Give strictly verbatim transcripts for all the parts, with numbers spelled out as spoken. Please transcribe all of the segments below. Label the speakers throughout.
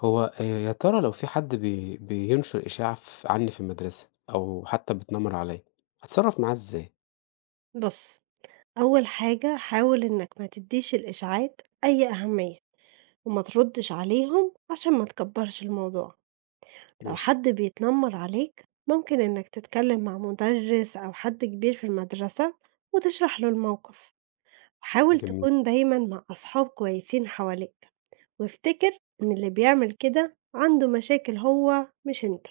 Speaker 1: هو آآ يا ترى لو في حد بي بينشر إشاعة ف عني في المدرسة أو حتى بيتنمر عليَّ، أتصرّف معاه إزاي؟
Speaker 2: بُص، أول حاجة حاول إنك ما تدّيش الإشاعات أي أهمية، وما تردّش عليهم عشان ما تكبّرش الموضوع. لو
Speaker 1: ماشي.
Speaker 2: حد بيتنمّر عليك ممكن إنك تتكلّم مع مُدرِّس أو حد كبير في المدرسة وتشرح له الموقف، وحاول
Speaker 1: جميل،
Speaker 2: تكون دايمًا مع أصحاب كويسين حواليك، وافتكر إن اللي بيعمل كده عنده مشاكل هو مش أنت.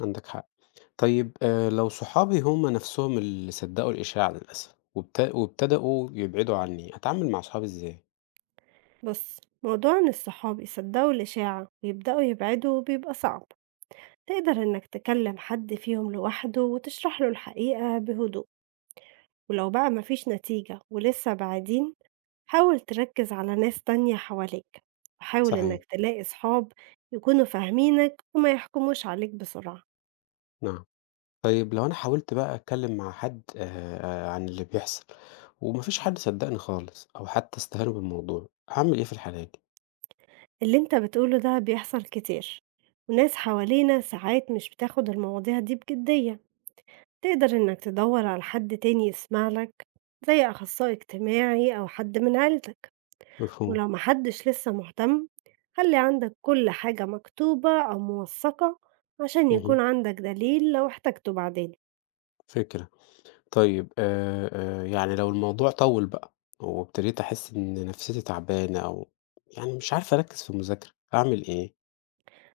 Speaker 1: عندك حق. طيب آآ لو صحابي هم نفسهم اللي صدّقوا الإشاعة للأسف وابت وابتدأوا يبعدوا عني، أتعامل مع صحابي إزاي؟
Speaker 2: بُص، موضوع إن الصحاب يصدّقوا الإشاعة ويبدؤوا يبعدوا بيبقى صعب. تقدر إنك تكلم حد فيهم لوحده وتشرح له الحقيقة بهدوء، ولو بقى مفيش نتيجة ولسه بعدين حاول تركز على ناس تانية حواليك وحاول
Speaker 1: صحيح،
Speaker 2: إنك تلاقي صحاب يكونوا فاهمينك وما يحكموش عليك بسرعة.
Speaker 1: نعم. طيب لو أنا حاولت بقى أتكلم مع حد آآ عن اللي بيحصل وما فيش حد صدّقني خالص أو حتى استهانوا بالموضوع، أعمل إيه في الحالة دي؟
Speaker 2: اللي انت بتقوله ده بيحصل كتير، وناس حوالينا ساعات مش بتاخد المواضيع دي بجدية. تقدر إنك تدور على حد تاني يسمعلك، زي أخصائي اجتماعي أو حد من عيلتك،
Speaker 1: مفهوم،
Speaker 2: ولو محدش لسه مهتم خلي عندك كل حاجة مكتوبة أو موثقة عشان
Speaker 1: اهم،
Speaker 2: يكون عندك دليل لو احتجته بعدين.
Speaker 1: فكرة. طيب آآ، آآ، يعني لو الموضوع طوّل بقى، وابتديت أحس إن نفسيتي تعبانة أو يعني مش عارف أركّز في المذاكرة، أعمل إيه؟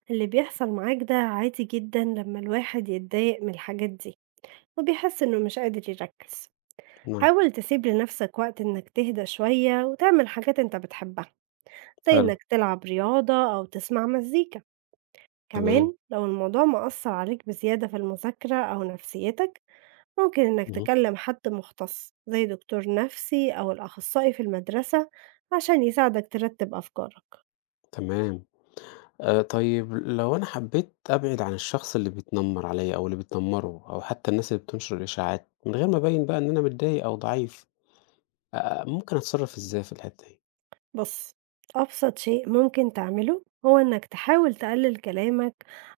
Speaker 2: اللي بيحصل معاك ده عادي جدا لما الواحد يتضايق من الحاجات دي وبيحس إنه مش قادر يركز.
Speaker 1: نعم،
Speaker 2: حاول تسيب لنفسك وقت إنك تهدى شوية وتعمل حاجات إنت بتحبها، زي
Speaker 1: حلو،
Speaker 2: إنك تلعب رياضة أو تسمع مزيكا.
Speaker 1: تمام،
Speaker 2: كمان لو الموضوع مأثر عليك بزيادة في المذاكرة أو نفسيتك، ممكن إنك
Speaker 1: اهم،
Speaker 2: تكلم حد مختص زي دكتور نفسي أو الأخصائي في المدرسة عشان يساعدك ترتب أفكارك.
Speaker 1: تمام. آآ، طيب لو أنا حبيت أبعد عن الشخص اللي بيتنمّر عليَّ أو اللي بتنمّره أو حتى الناس اللي بتنشر الإشاعات، من غير ما أبيّن بقى إن أنا متضايق أو ضعيف، آآ، ممكن أتصرّف إزاي في الحتّة دي؟
Speaker 2: بص، أبسط شيء ممكن تعمله هو إنك تحاول تقلل كلامك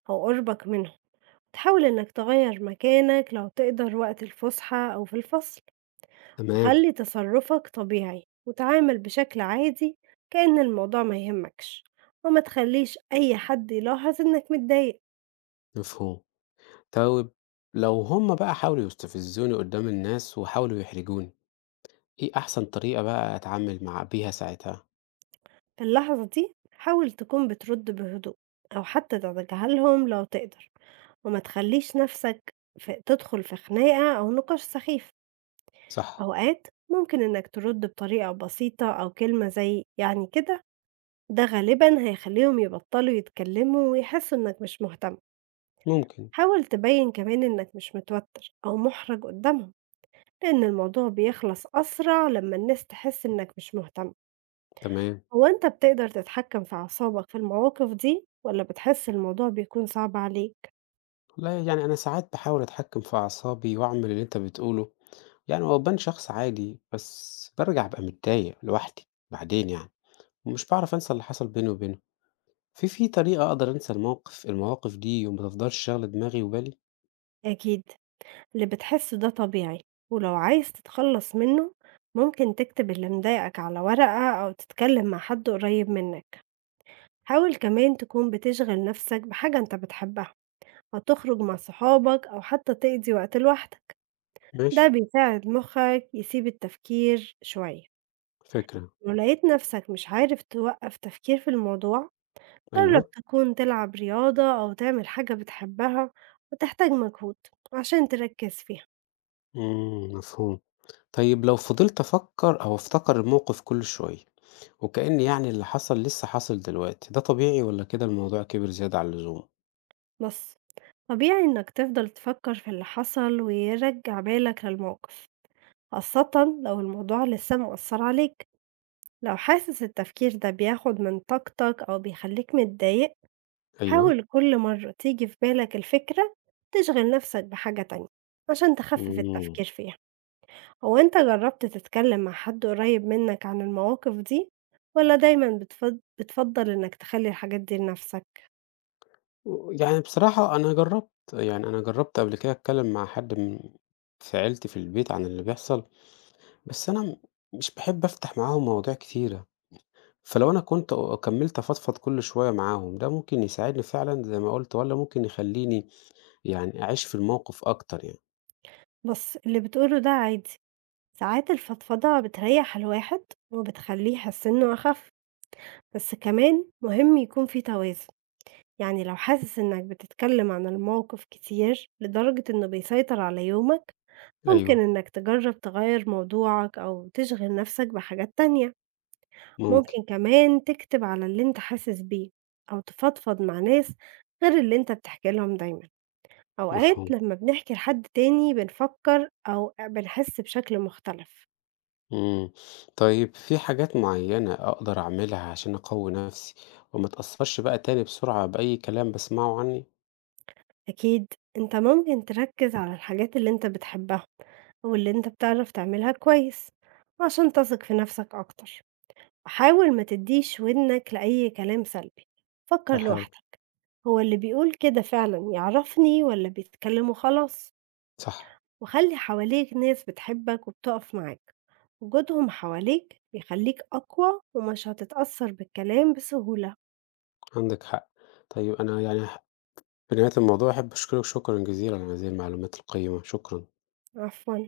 Speaker 2: أو قربك منهم. تحاول إنك تغير مكانك لو تقدر وقت الفسحة أو في الفصل،
Speaker 1: تمام،
Speaker 2: وخلي تصرفك طبيعي وتعامل بشكل عادي كأن الموضوع ما يهمكش، وما تخليش أي حد يلاحظ إنك متضايق.
Speaker 1: مفهوم. طيب لو هُم بقى حاولوا يستفزوني قدّام الناس وحاولوا يحرجوني؟ إيه أحسن طريقة بقى أتعامل مع بيها ساعتها؟
Speaker 2: في اللحظة دي حاول تكون بترد بهدوء أو حتى ترجع لهم لو تقدر، وما تخليش نفسك في تدخل في خناقة أو نقاش سخيف.
Speaker 1: صح،
Speaker 2: أوقات ممكن إنك ترد بطريقة بسيطة أو كلمة زي يعني كده. ده غالبا هيخليهم يبطلوا يتكلموا ويحسوا إنك مش مهتم.
Speaker 1: ممكن،
Speaker 2: حاول تبين كمان إنك مش متوتر أو محرج قدامهم، لأن الموضوع بيخلص أسرع لما الناس تحس إنك مش مهتم.
Speaker 1: تمام.
Speaker 2: هو أنت بتقدر تتحكم في أعصابك في المواقف دي والّا بتحس الموضوع بيكون صعب عليك؟
Speaker 1: والله يعني أنا ساعات باحاول أتحكم في أعصابي وأعمل اللي أنت بتقوله، يعني هو بابان شخص عادي، بس بارجع أبقى متضايق لوحدي بعدين يعني، ومش باعرف أنسى اللي حصل بيني وبينهم. في في طريقة أقدر أنسى المواقف المواقف دي وما تفضلش شاغلة دماغي وبالي؟
Speaker 2: أكيد، اللي بتحسه ده طبيعي، ولو عايز تتخلص منه ممكن تكتب اللي مضايقك على ورقة أو تتكلم مع حد قريب منك. حاول كمان تكون بتشغل نفسك بحاجة أنت بتحبها أو تخرج مع صحابك أو حتى تقضي وقت لوحدك،
Speaker 1: ماشي،
Speaker 2: ده بيساعد مخك يسيب التفكير شوية.
Speaker 1: فكرة،
Speaker 2: ولو لقيت نفسك مش عارف توقف تفكير في الموضوع، جرب
Speaker 1: أيوه،
Speaker 2: تكون تلعب رياضة أو تعمل حاجة بتحبها وتحتاج مجهود عشان تركز فيها.
Speaker 1: إمم، مفهوم. طيب لو فضلت أفكر أو أفتكر الموقف كل شوية وكأن يعني اللي حصل لسه حاصل دلوقتي، ده طبيعي والّا كده الموضوع كبر زيادة عن اللزوم؟
Speaker 2: بس طبيعي إنك تفضل تفكر في اللي حصل ويرجع بالك للموقف، خاصة لو الموضوع لسه مؤثر عليك، لو حاسس التفكير ده بياخد من طاقتك أو بيخليك متضايق.
Speaker 1: أيوه.
Speaker 2: حاول كل مرة تيجي في بالك الفكرة تشغل نفسك بحاجة تانية عشان تخفف
Speaker 1: إمم.
Speaker 2: التفكير فيها. هو أنت جربت تتكلم مع حد قريب منك عن المواقف دي، ولا دايما بتفض... بتفضل إنك تخلي الحاجات دي لنفسك؟
Speaker 1: ويعني بصراحة أنا جرّبت، يعني أنا جرّبت قبل كده أتكلّم مع حد من في عيلتي في البيت عن اللي بيحصل، بس أنا م مش باحب أفتح معاهم مواضيع كتيرة، فلو أنا كنت أ- كمّلت أفضفض كل شوية معاهم، ده ممكن يساعدني فعلًا زي ما قُلت والّا ممكن يخلّيني يعني أعيش في الموقف أكتر يعني؟
Speaker 2: بس اللي بتقوله ده عادي، ساعات الفضفضة بتريح الواحد وبتخليه يحس إنه أخف. بس كمان مهم يكون في توازن، يعني لو حاسس إنك بتتكلم عن الموقف كتير لدرجة إنه بيسيطر على يومك، ممكن
Speaker 1: أيوه،
Speaker 2: إنك تجرب تغير موضوعك أو تشغل نفسك بحاجات تانية.
Speaker 1: ممكن،
Speaker 2: ممكن كمان تكتب على اللي انت حاسس بيه أو تفضفض مع ناس غير اللي انت بتحكي لهم دايما. أوقات
Speaker 1: مفهوم.
Speaker 2: لما بنحكي لحد تاني بنفكر أو بنحس بشكل مختلف.
Speaker 1: إمم. طيب في حاجات معيّنة أقدر أعملها عشان أقوّي نَفْسي وما أتأثّرش بقى تاني بسرعة بأي كلام باسمعه عنّي؟
Speaker 2: أكيد، انت ممكن تركز على الحاجات اللي انت بتحبها أو اللي انت بتعرف تعملها كويس عشان تثق في نفسك أكتر، وحاول ما تديش ودنك لأي كلام سلبي. فكر
Speaker 1: هاحاول.
Speaker 2: لوحدك، هو اللي بيقول كده فعلا يعرفني ولا بيتكلم وخلاص.
Speaker 1: صح،
Speaker 2: وخلّي حواليك ناس بتحبك وبتقف معاك، وجودهم حواليك بيخلّيك أقوى ومش هتتأثر بالكلام بسهولة.
Speaker 1: عندِك حق. طيب أنا يعني ح في نهاية الموضوع أحب أشكرِك شكرًا جزيلًا على هذه المعلومات القيّمة، شكرًا.
Speaker 2: عفوًا.